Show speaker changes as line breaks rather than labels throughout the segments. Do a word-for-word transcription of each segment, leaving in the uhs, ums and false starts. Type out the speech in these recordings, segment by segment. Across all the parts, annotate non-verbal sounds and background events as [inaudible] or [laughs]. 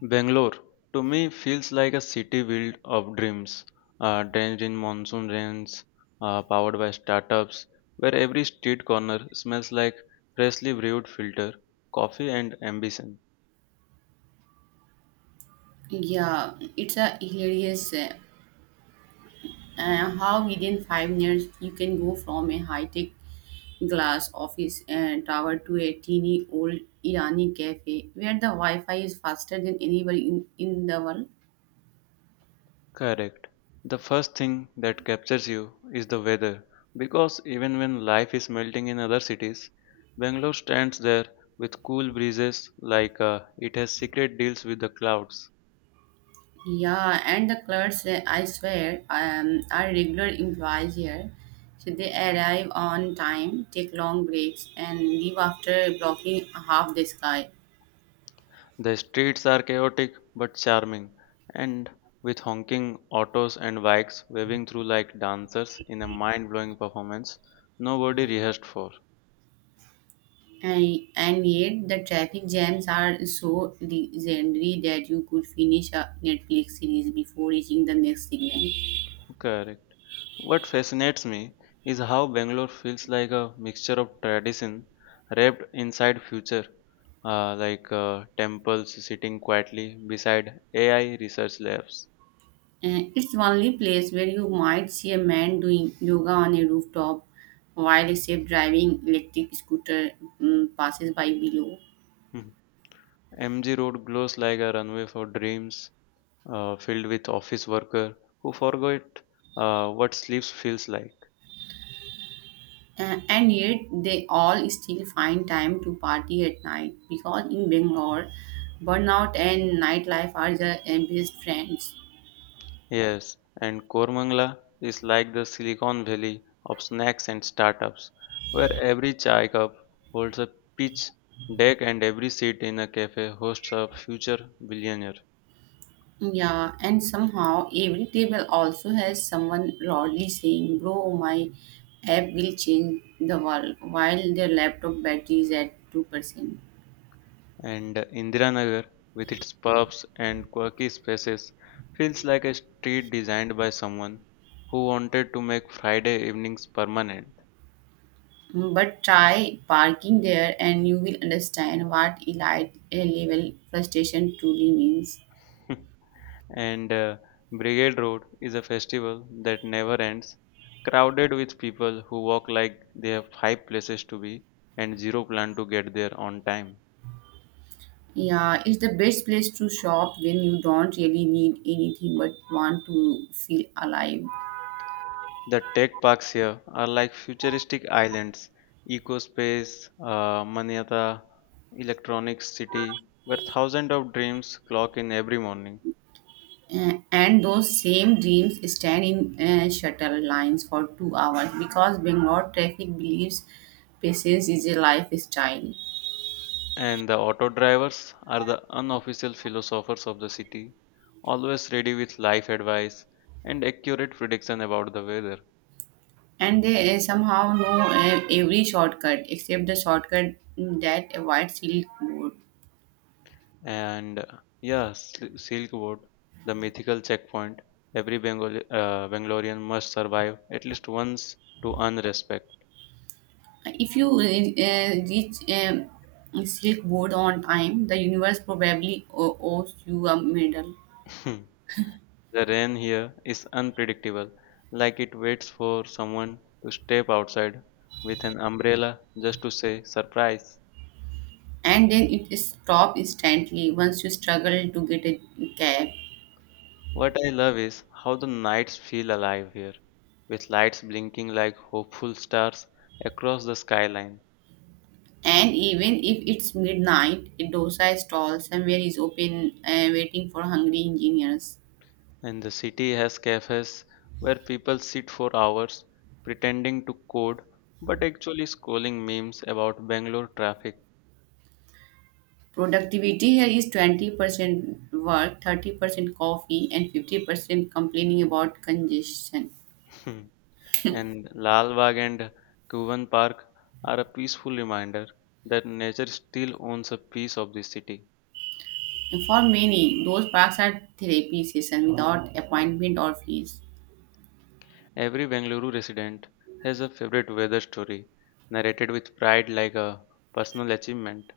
Bangalore, to me, feels like a city built of dreams, uh, drenched in monsoon rains, uh, powered by startups, where every street corner smells like freshly brewed filter, coffee, and ambition.
Yeah, it's a hilarious uh, uh, how within five minutes you can go from a high-tech glass office uh, tower to a teeny old Irani cafe where the Wi-Fi is faster than anywhere in, in the world.
Correct. The first thing that captures you is the weather, because even when life is melting in other cities, Bangalore stands there with cool breezes like uh, it has secret deals with the clouds.
Yeah, and the clerks, uh, I swear, um, are regular employees here. So they arrive on time, take long breaks, and leave after blocking half the sky.
The streets are chaotic but charming, and with honking autos and bikes waving through like dancers in a mind blowing performance nobody rehearsed for.
And, and yet, the traffic jams are so legendary that you could finish a Netflix series before reaching the next signal.
Correct. What fascinates me is how Bangalore feels like a mixture of tradition wrapped inside future, uh, like uh, temples sitting quietly beside A I research labs.
And it's only place where you might see a man doing yoga on a rooftop while a safe driving electric scooter mm, passes by below.
Mhm. M G Road glows like a runway for dreams, uh, filled with office worker who forgot uh, what sleep feels like.
Uh, and yet, they all still find time to party at night because in Bangalore, burnout and nightlife are the uh, best friends.
Yes, and Kormangla is like the Silicon Valley of snacks and startups, where every chai cup holds a pitch deck and every seat in a cafe hosts a future billionaire.
Yeah, and somehow every table also has someone loudly saying, Bro, my app will change the world, while their laptop battery is at two percent.
And Indiranagar, with its pubs and quirky spaces, feels like a street designed by someone who wanted to make Friday evenings permanent.
Mm. But try parking there and you will understand what elite uh, level frustration truly means.
[laughs] and uh, Brigade Road is a festival that never ends, crowded with people who walk like they have five places to be and zero plan to get there on time.
Yeah, it's the best place to shop when you don't really need anything but want to feel alive.
The tech parks here are like futuristic islands, EcoSpace, uh, Maniata, Electronics City, where thousands of dreams clock in every morning.
Uh, and those same dreams stand in uh, shuttle lines for two hours because Bangalore traffic believes patience is a lifestyle.
And the auto drivers are the unofficial philosophers of the city, always ready with life advice and accurate prediction about the weather.
And they uh, somehow know uh, every shortcut except the shortcut that avoids silk road.
and uh, yeah, Sil- silk road, the mythical checkpoint every bengali uh, bangalorean must survive at least once to earn respect.
If you uh, reach um, Silk Road on time, the universe probably o- owes you a medal.
[laughs] The rain here is unpredictable, like it waits for someone to step outside with an umbrella just to say surprise.
And then it stops instantly once you struggle to get a cab.
What I love is how the nights feel alive here, with lights blinking like hopeful stars across the skyline.
And even if it's midnight, a dosa stall somewhere is open uh, waiting for hungry engineers.
And the city has cafes where people sit for hours pretending to code but actually scrolling memes about Bangalore traffic.
Productivity here is twenty percent work, thirty percent coffee, and fifty percent complaining about congestion.
[laughs] And Lal Bagh and Kuvan Park are a peaceful reminder that nature still owns a piece of the city.
For many, those parks are therapy sessions without appointment or fees.
Every Bengaluru resident has a favorite weather story narrated with pride like a personal achievement.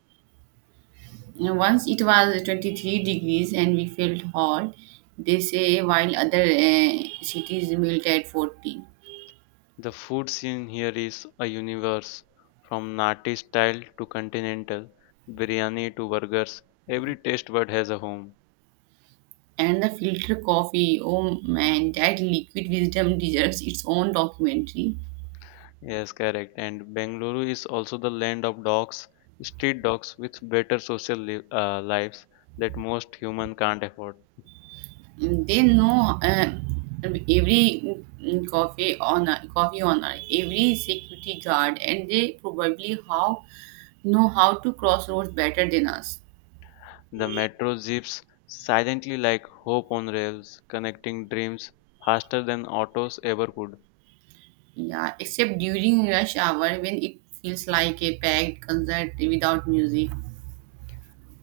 And once it was twenty-three degrees and we felt hot, they say, while other uh, cities melt at forty.
The food scene here is a universe, from Nati style to continental, biryani to burgers, every taste bud has a home.
And the filter coffee, oh man, that liquid wisdom deserves its own documentary.
Yes, correct. And Bengaluru is also the land of dogs, street dogs with better social li- uh, lives that most human can't afford.
Mm. They know uh, every mm, coffee owner, coffee owner, every security guard, and they probably how know how to cross roads better than us.
The metro zips silently like hope on rails, connecting dreams faster than autos ever could.
Yeah, except during rush hour when it feels like a packed concert without music.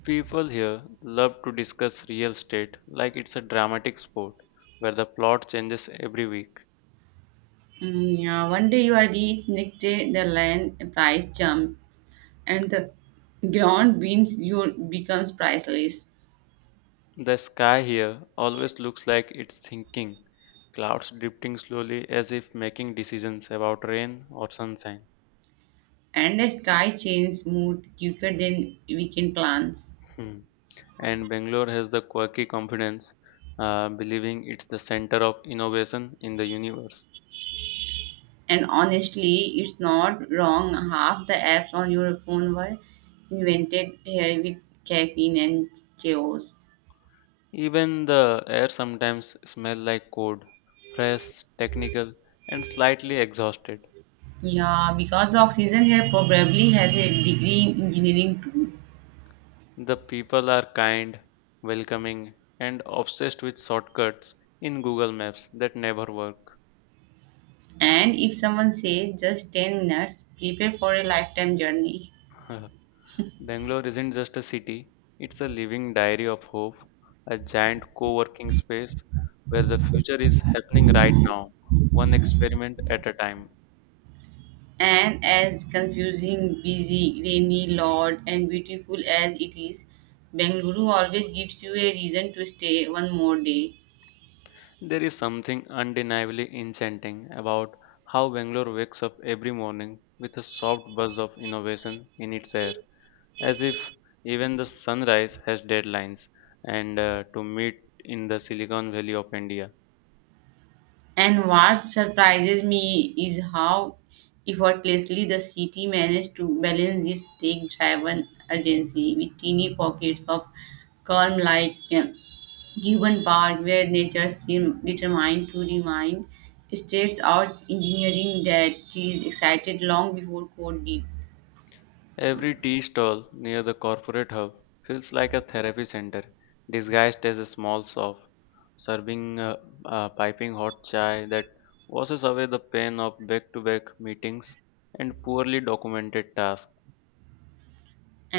People here love to discuss real estate like it's a dramatic sport where the plot changes every week.
Mm, yeah, one day you are rich, next day the land price jump, and the ground beans your becomes priceless.
The sky here always looks like it's thinking, clouds drifting slowly as if making decisions about rain or sunshine.
And the sky changes mood quicker than weekend plans.
Hmm. And Bangalore has the quirky confidence, uh, believing it's the center of innovation in the universe.
And honestly, it's not wrong. Half the apps on your phone were invented here with caffeine and chaos.
Even the air sometimes smells like code, fresh, technical, and slightly exhausted.
Yeah, because the oxygen here probably has a degree in engineering too.
The people are kind, welcoming, and obsessed with shortcuts in Google Maps that never work.
And if someone says just ten minutes, prepare for a lifetime journey.
[laughs] Bangalore isn't just a city, it's a living diary of hope, a giant co working space where the future is happening right now, one experiment at a time.
And as confusing, busy, rainy, loud, and beautiful as it is, Bengaluru always gives you a reason to stay one more day.
There is something undeniably enchanting about how Bangalore wakes up every morning with a soft buzz of innovation in its air, as if even the sunrise has deadlines and uh, to meet in the Silicon Valley of India.
And what surprises me is how effortlessly the city managed to balance this stake driven urgency with teeny pockets of calm, like um, Gibbon Park, where nature seemed determined to remind states arts engineering that she is excited long before code did.
Every tea stall near the corporate hub feels like a therapy center disguised as a small shop, serving uh, uh, piping hot chai that washes away the pain of back to back meetings and poorly documented tasks.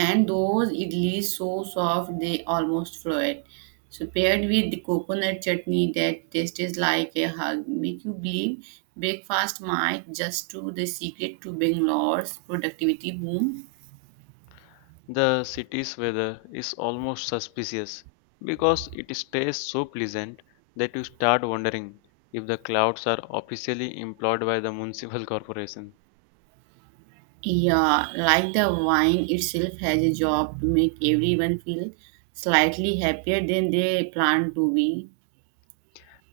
And those idlis, so soft they almost float. So paired with the coconut chutney that tastes like a hug, make you believe breakfast might just to the secret to Bangalore's productivity boom.
The city's weather is almost suspicious because it stays so pleasant that you start wondering if the clouds are officially employed by the municipal [laughs] corporation.
Yeah, like the wine itself has a job to make everyone feel slightly happier than they plan to be.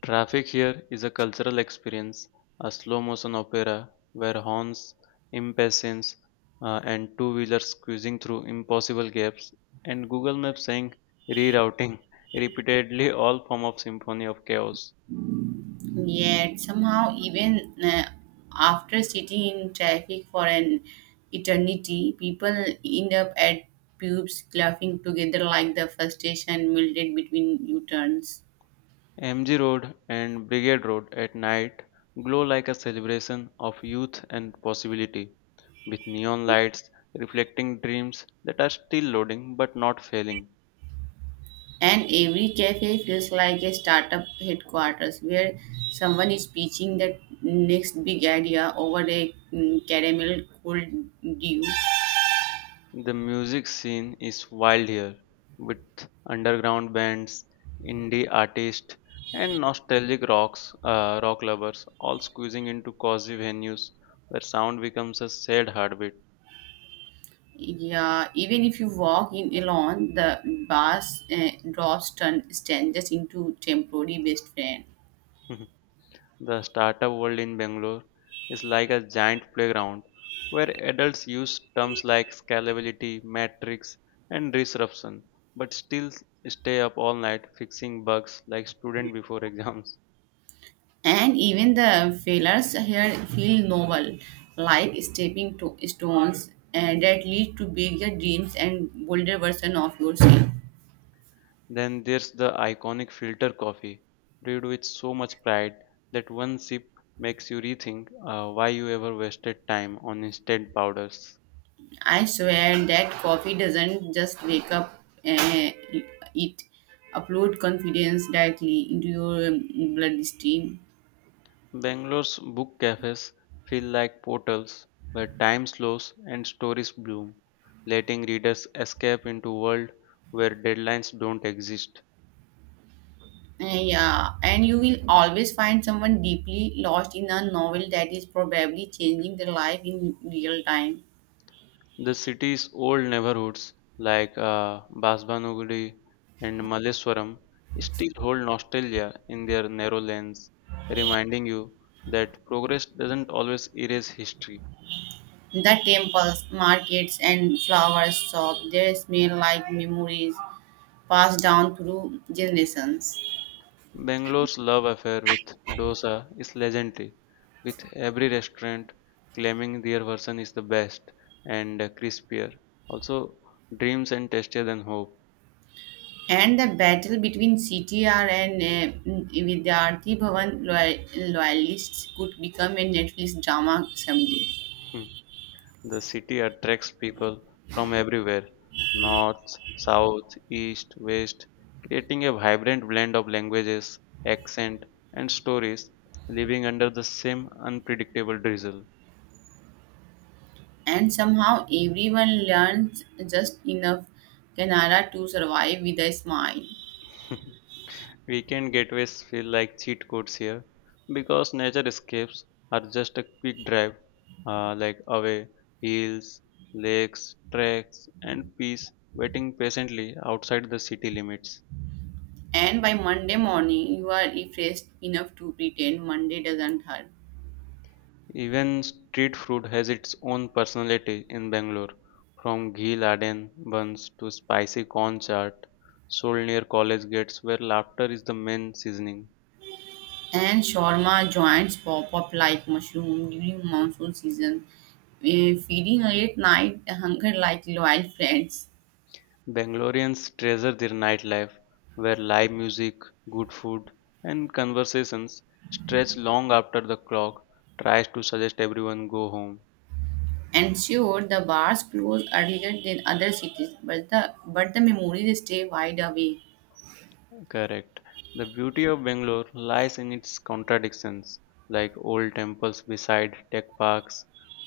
Traffic here is a cultural experience, a slow motion opera where horns, impatience, uh, and two wheelers squeezing through impossible gaps, and Google Maps saying rerouting [laughs] repeatedly all form of symphony of chaos.
Yet somehow, even uh, after sitting in traffic for an eternity, people end up at pubs laughing together like the frustration melted between U-turns.
M G Road and Brigade Road at night glow like a celebration of youth and possibility, with neon lights reflecting dreams that are still loading but not failing.
And every cafe feels like a startup headquarters where someone is pitching the next big idea over a mm, caramel cold dew.
The music scene is wild here, with underground bands, indie artists, and nostalgic rocks, uh, rock lovers all squeezing into cozy venues where sound becomes a sad heartbeat.
Yeah, even if you walk in alone, the bus uh, drops turn strangers into temporary best friend.
[laughs] The startup world in Bangalore is like a giant playground where adults use terms like scalability, metrics, and disruption, but still stay up all night fixing bugs like students before [laughs] exams.
And even the failures here feel novel, like stepping to stones and that lead to bigger dreams and bolder version of yourself.
Then there's the iconic filter coffee, brewed with so much pride that one sip makes you rethink uh, why you ever wasted time on instant powders.
I swear that coffee doesn't just wake up, uh, it upload confidence directly into your um, bloodstream.
Bangalore's book cafes feel like portals where time slows and stories bloom, letting readers escape into world where deadlines don't exist.
Yeah, and you will always find someone deeply lost in a novel that is probably changing their life in real time.
The city's old neighborhoods like uh, Basbanagudi and Malleswaram still hold nostalgia in their narrow lanes, reminding you that progress doesn't always erase history.
The temples, markets, and flower shops, they smell like memories passed down through generations.
Bangalore's love affair with dosa is legendary, with every restaurant claiming their version is the best and uh, crispier, also dreams and tastier than hope.
And the battle between C T R and uh, Vidyarthi Bhavan loyal- loyalists could become a Netflix drama someday.
Hmm. The city attracts people from everywhere, north, south, east, west, creating a vibrant blend of languages, accent, and stories living under the same unpredictable drizzle.
And somehow everyone learns just enough Kannada to survive with a smile.
[laughs] Weekend getaways feel like cheat codes here because nature escapes are just a quick drive, uh, like away, hills, lakes, tracks, and peace waiting patiently outside the city limits.
And by Monday morning, you are refreshed enough to pretend Monday doesn't hurt.
Even street food has its own personality in Bangalore, from ghee laden buns to spicy corn chaat sold near college gates where laughter is the main seasoning.
And shawarma joints pop up like mushroom during monsoon season, eh, feeding late night hunger like loyal friends.
Bangaloreans treasure their nightlife, where live music, good food, and conversations stretch long after the clock tries to suggest everyone go home.
And sure, the bars close earlier than other cities, but the but the memories stay wide awake.
Correct. The beauty of Bangalore lies in its contradictions, like old temples beside tech parks,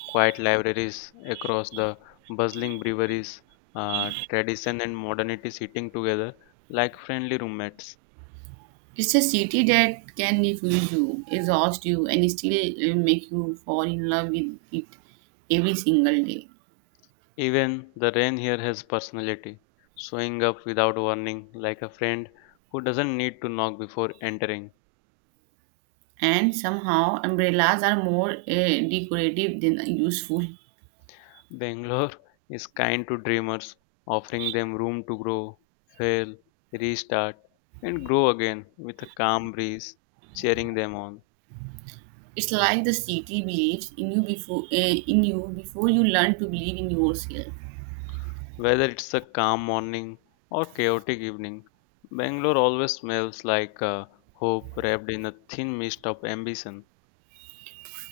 quiet libraries across the bustling breweries, uh, tradition and modernity sitting together like friendly roommates.
It's a city that can refuse you, exhaust you, and still uh, make you fall in love with it every single day.
Even the rain here has personality, showing up without warning, like a friend who doesn't need to knock before entering.
And somehow, umbrellas are more uh, decorative than useful.
Bangalore [laughs] is kind to dreamers, offering them room to grow, fail, restart, and grow again with a calm breeze cheering them on.
It's like the city believes in you before uh, in you before you learn to believe in yourself,
Whether it's a calm morning or chaotic evening, Bangalore always smells like uh, hope wrapped in a thin mist of ambition.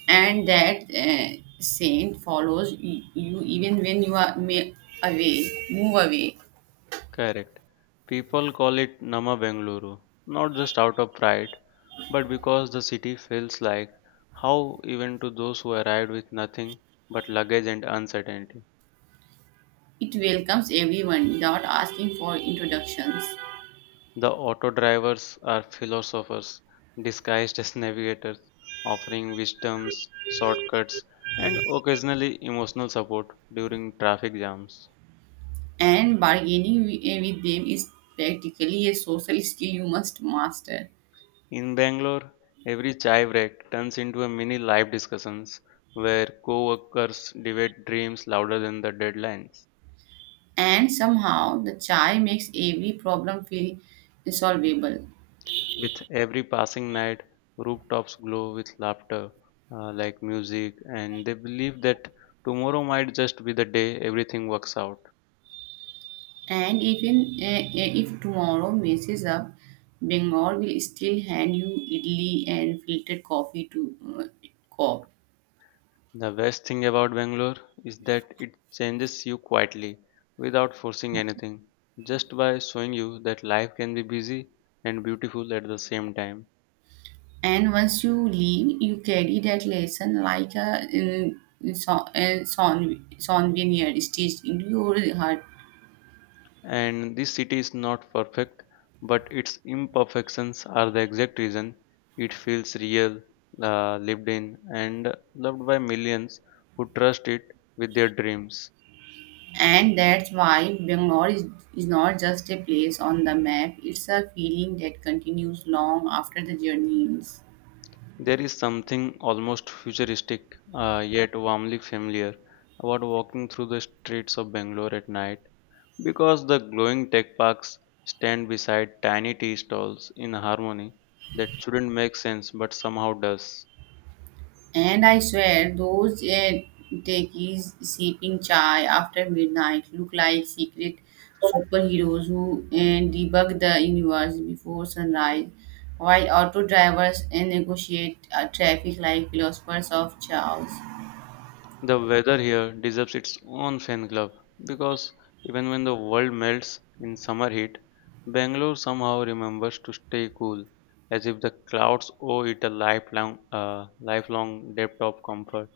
and that uh, saint follows y- you even when you are may away, move away.
Correct. People call it Nama Bengaluru, not just out of pride, but because the city feels like how even to those who arrived with nothing but luggage and uncertainty.
It welcomes everyone without asking for introductions.
The auto drivers are philosophers disguised as navigators, offering wisdoms, shortcuts, and occasionally emotional support during traffic jams.
And bargaining wi- eh, with them is practically a social skill you must master.
In Bangalore, every chai break turns into a mini live discussions where co-workers debate dreams louder than the deadlines.
And somehow the chai makes every problem feel solvable.
With every passing night, rooftops glow with laughter, uh, like music, and they believe that tomorrow might just be the day everything works out.
And even eh, eh, if tomorrow messes up, Bengal will still hand you idli and filtered coffee to uh, cop.
The best thing about Bangalore is that it changes you quietly without forcing anything, just by showing you that life can be busy and beautiful at the same time.
And once you leave, you carry that lesson like a uh, son, uh, son, souvenir stitched into your heart.
And this city is not perfect, but its imperfections are the exact reason it feels real, uh, lived in, and loved by millions who trust it with their dreams.
And that's why Bangalore is, is not just a place on the map, it's a feeling that continues long after the journey ends.
There is something almost futuristic, uh, yet warmly familiar, about walking through the streets of Bangalore at night because the glowing tech parks stand beside tiny tea stalls in harmony that shouldn't make sense but somehow does.
And I swear, those uh, techies sipping chai after midnight look like secret superheroes who uh, debug the universe before sunrise, while auto drivers uh, negotiate uh, traffic like philosophers of chaos.
The weather here deserves its own fan club because even when the world melts in summer heat, Bangalore somehow remembers to stay cool, as if the clouds owe it a lifelong, uh, lifelong debt of comfort.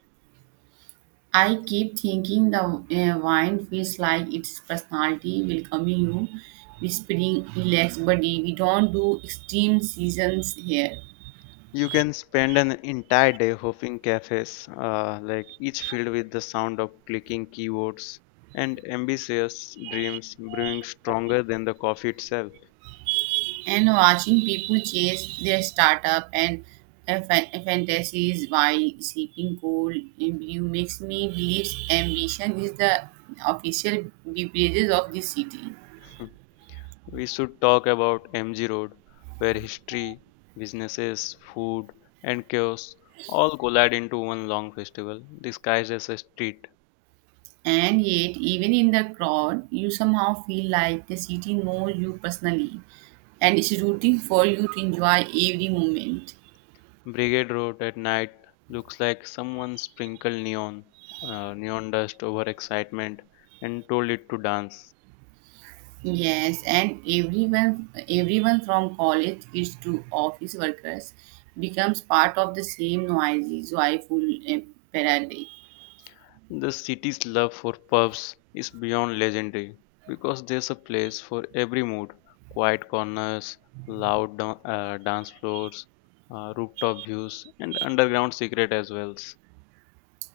I keep thinking the uh, wine feels like its personality welcoming you, whispering, relax, buddy, we don't do extreme seasons here.
You can spend an entire day hopping cafes, uh, like each filled with the sound of clicking keyboards and ambitious dreams brewing stronger than the coffee itself.
And watching people chase their startup and uh, fa- fantasies while sipping cold and brew makes me believe ambition is the official beverages of this city.
[laughs] We should talk about M G Road, where history, businesses, food, and chaos all collide into one long festival, disguised as a street.
And yet, even in the crowd, you somehow feel like the city knows you personally and is rooting for you to enjoy every moment.
Brigade Road at night looks like someone sprinkled neon, uh, neon dust over excitement and told it to dance.
Yes, and everyone, everyone from college kids to office workers becomes part of the same noisy, joyful uh, parade.
The city's love for pubs is beyond legendary because there's a place for every mood, quiet corners, loud dan- uh, dance floors, uh, rooftop views, and underground secret as well.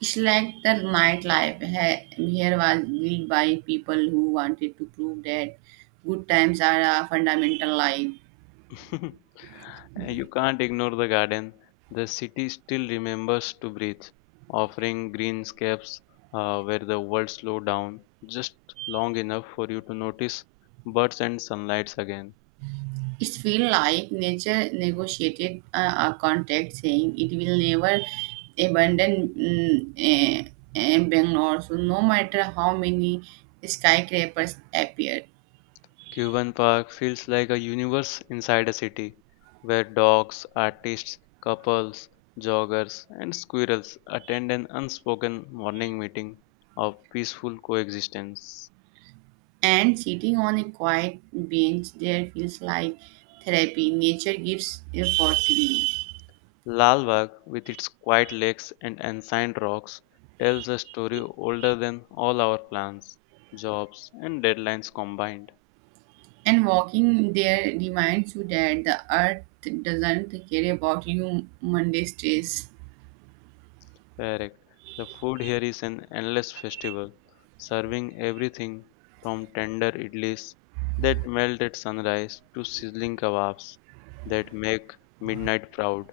It's like the nightlife ha- here was built by people who wanted to prove that good times are a fundamental life.
[laughs] You can't ignore the garden. The city still remembers to breathe, offering greenscapes uh, where the world slows down just long enough for you to notice birds and sunlights again.
It feels like nature negotiated a, a contract saying it will never abandon mm, eh, eh, Bangalore, so no matter how many skyscrapers appear.
Cuban Park feels like a universe inside a city where dogs, artists, couples, joggers, and squirrels attend an unspoken morning meeting of peaceful coexistence.
And sitting on a quiet bench there feels like therapy. Nature gives a for free.
Lalbagh, with its quiet lakes and ancient rocks, tells a story older than all our plans, jobs, and deadlines combined.
And walking there reminds you that the earth doesn't care about you Monday stress.
Correct. The food here is an endless festival, serving everything from tender idlis that melt at sunrise to sizzling kebabs that make midnight proud.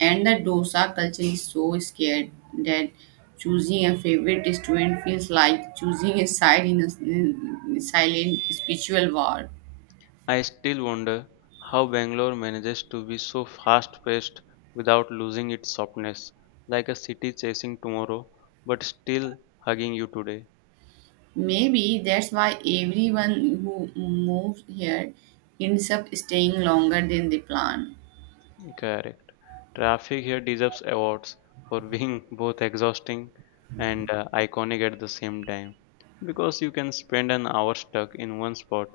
And the dosa culture is so scared that choosing a favorite restaurant feels like choosing a side in a s- in silent spiritual war.
I still wonder how Bangalore manages to be so fast-paced without losing its softness, like a city chasing tomorrow but still hugging you today.
Maybe that's why everyone who moves here ends up staying longer than they plan.
Correct. Traffic here deserves awards for being [laughs] both exhausting and uh, iconic at the same time because you can spend an hour stuck in one spot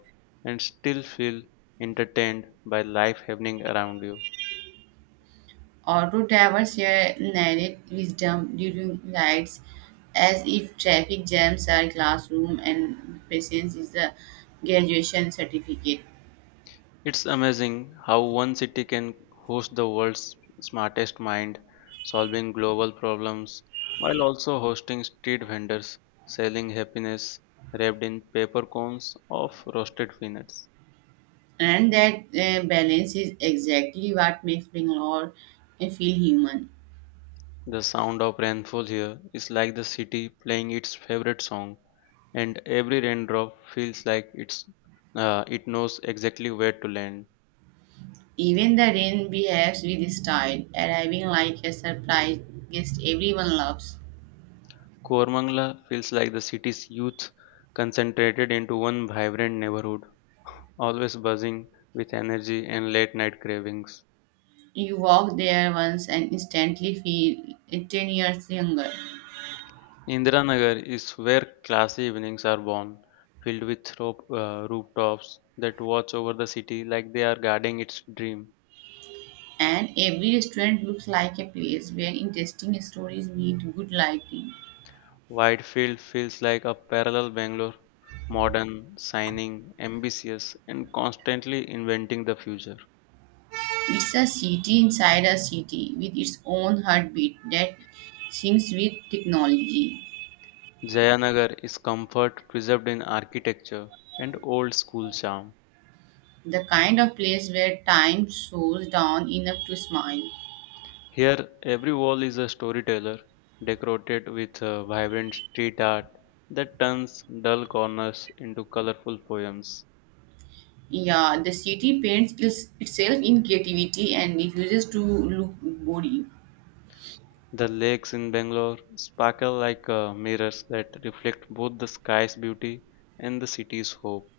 and still feel entertained by life happening around you.
Auto drivers here narrate wisdom during rides as if traffic jams are classroom and patience is the graduation certificate.
It's amazing how one city can host the world's smartest mind, solving global problems, while also hosting street vendors selling happiness wrapped in paper cones of roasted peanuts.
And that uh, balance is exactly what makes Bangalore uh, feel human.
The sound of rainfall here is like the city playing its favorite song, and every raindrop feels like it's uh, it knows exactly where to land.
Even the rain behaves with style, arriving like a surprise guest everyone loves.
Koramangala feels like the city's youth concentrated into one vibrant neighborhood, always buzzing with energy and late night cravings.
You walk there once and instantly feel uh, ten years younger.
Indiranagar is where classy evenings are born, filled with rope, uh, rooftops that watch over the city like they are guarding its dream.
And every restaurant looks like a place where interesting stories meet good lighting.
Whitefield feels like a parallel Bangalore, modern, shining, ambitious, and constantly inventing the future.
It's a city inside a city with its own heartbeat that syncs with technology.
Jayanagar is comfort preserved in architecture and old school charm.
The kind of place where time slows down enough to smile.
Here, every wall is a storyteller, decorated with uh, vibrant street art that turns dull corners into colorful poems.
Yeah, the city paints is itself in creativity and refuses to look boring.
The lakes in Bangalore sparkle like uh, mirrors that reflect both the sky's beauty and the city's hope.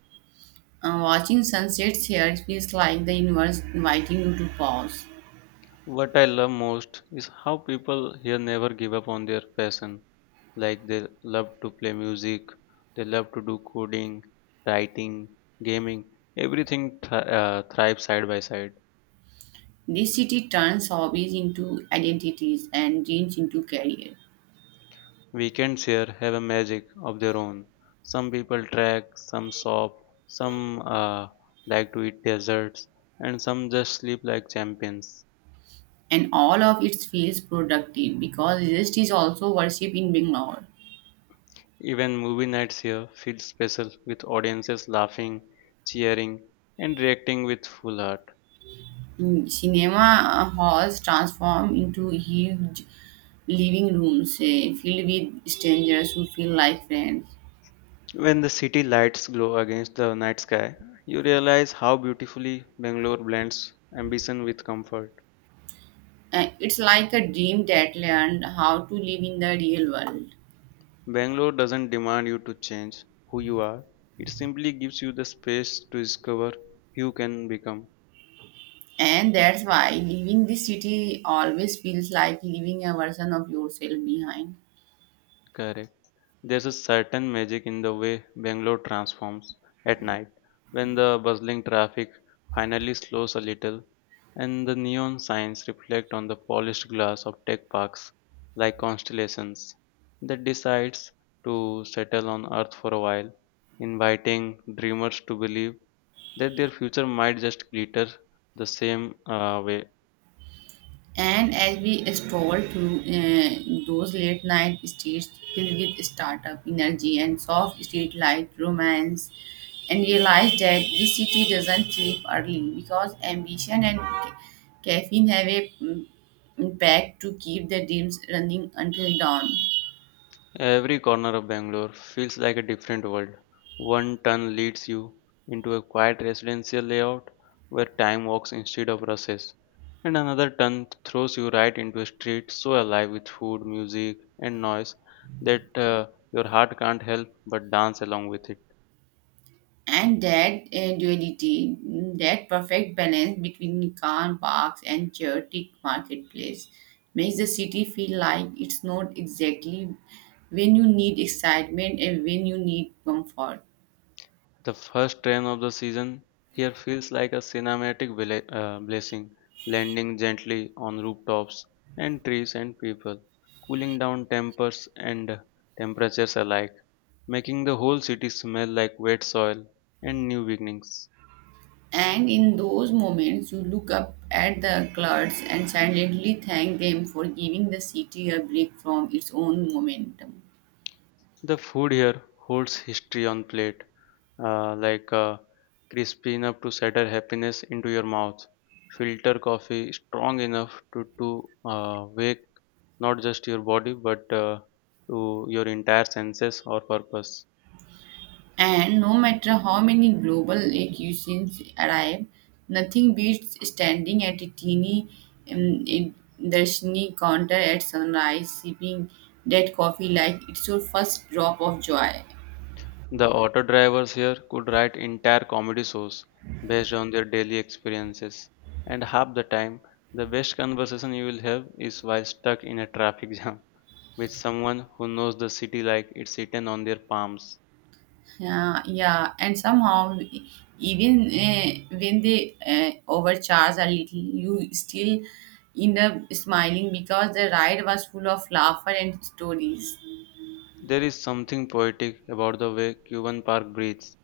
Uh, watching sunsets here feels like the universe inviting you to pause.
What I love most is how people here never give up on their passion. Like they love to play music, they love to do coding, writing, gaming, everything th- uh, thrives side by side.
This city turns hobbies into identities and dreams into career.
Weekends here have a magic of their own. Some people trek, some shop, some uh, like to eat desserts, and some just sleep like champions.
And all of it feels productive because rest is also worship in Bangalore.
Even movie nights here feel special with audiences laughing, cheering, and reacting with full heart.
Mm. Cinema uh, halls transform into huge living rooms eh, filled with strangers who feel like friends.
When the city lights glow against the night sky, you realize how beautifully Bangalore blends ambition with comfort.
Uh, it's like a dream that learned how to live in the real world.
Bangalore doesn't demand you to change who you are, it simply gives you the space to discover who you can become.
And that's why leaving the city always feels like leaving a version of yourself behind.
Correct. There's a certain magic in the way Bangalore transforms at night when the bustling traffic finally slows a little and the neon signs reflect on the polished glass of tech parks like constellations that decides to settle on earth for a while, inviting dreamers to believe that their future might just glitter the same uh, way
And as we stroll through uh, those late night streets filled with startup energy and soft street light romance, and realize that this city doesn't sleep early because ambition and ca- caffeine have a mm, impact to keep the dreams running until dawn.
Every corner of Bangalore feels like a different world. One turn leads you into a quiet residential layout where time walks instead of rushes, and another turn throws you right into a street so alive with food, music, and noise that uh, your heart can't help but dance along with it.
And that uh, duality, mm, that perfect balance between car parks and chaotic marketplace, makes the city feel like it's not exactly when you need excitement and when you need comfort.
The first rain of the season here feels like a cinematic bla- uh, blessing, landing gently on rooftops and trees and people, cooling down tempers and temperatures alike, making the whole city smell like wet soil and new beginnings.
And in those moments, you look up at the clouds and silently thank them for giving the city a break from its own momentum.
The food here holds history on plate, uh, like uh, crispy enough to shatter happiness into your mouth, filter coffee strong enough to to uh, wake not just your body but uh, to your entire senses or purpose.
And no matter how many global cuisines arrive, nothing beats standing at a teeny um, in- darshini counter at sunrise, sipping that coffee like it's your first drop of joy.
The auto drivers here could write entire comedy shows based on their daily experiences, and half the time, the best conversation you will have is while stuck in a traffic [laughs] jam with someone who knows the city like it's written on their palms.
Yeah, yeah, and somehow, even uh, when they uh, overcharge a little, you still end up smiling because the ride was full of laughter and stories.
There is something poetic about the way Cuban Park breathes.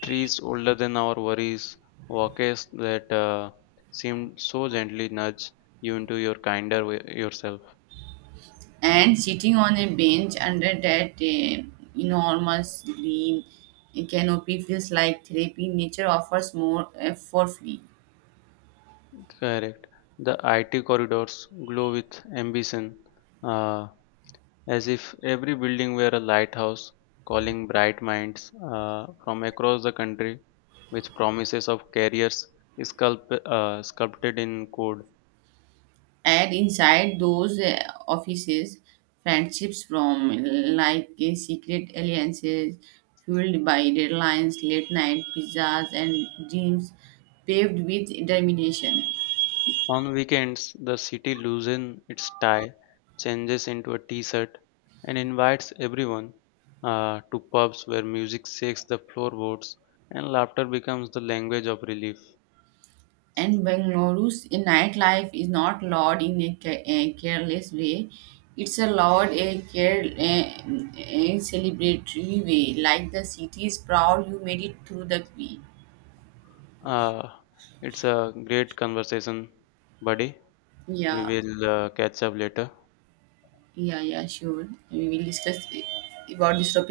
Trees older than our worries, walks that uh, seem so gently nudge you into your kinder way, yourself.
And sitting on a bench under that eh, enormous green canopy feels like therapy. Nature offers more eh, for free.
Correct. The I T corridors glow with ambition, uh, as if every building were a lighthouse calling bright minds uh, from across the country with promises of careers sculpt, uh, sculpted in code.
And inside those eh, offices, friendships from like eh, secret alliances fueled by deadlines, late night pizzas, and dreams paved with determination.
On weekends, the city loosens its tie, changes into a t-shirt, and invites everyone uh, to pubs where music shakes the floorboards and laughter becomes the language of relief.
And Bangalore's nightlife is not loud in a, ca- a careless way. It's a loud, a, care, a, a celebratory way, like the city is proud you made it through the queen.
Uh, it's a great conversation, buddy. We
Yeah,
will uh, catch up later.
yeah, yeah, sure. We will discuss about this topic.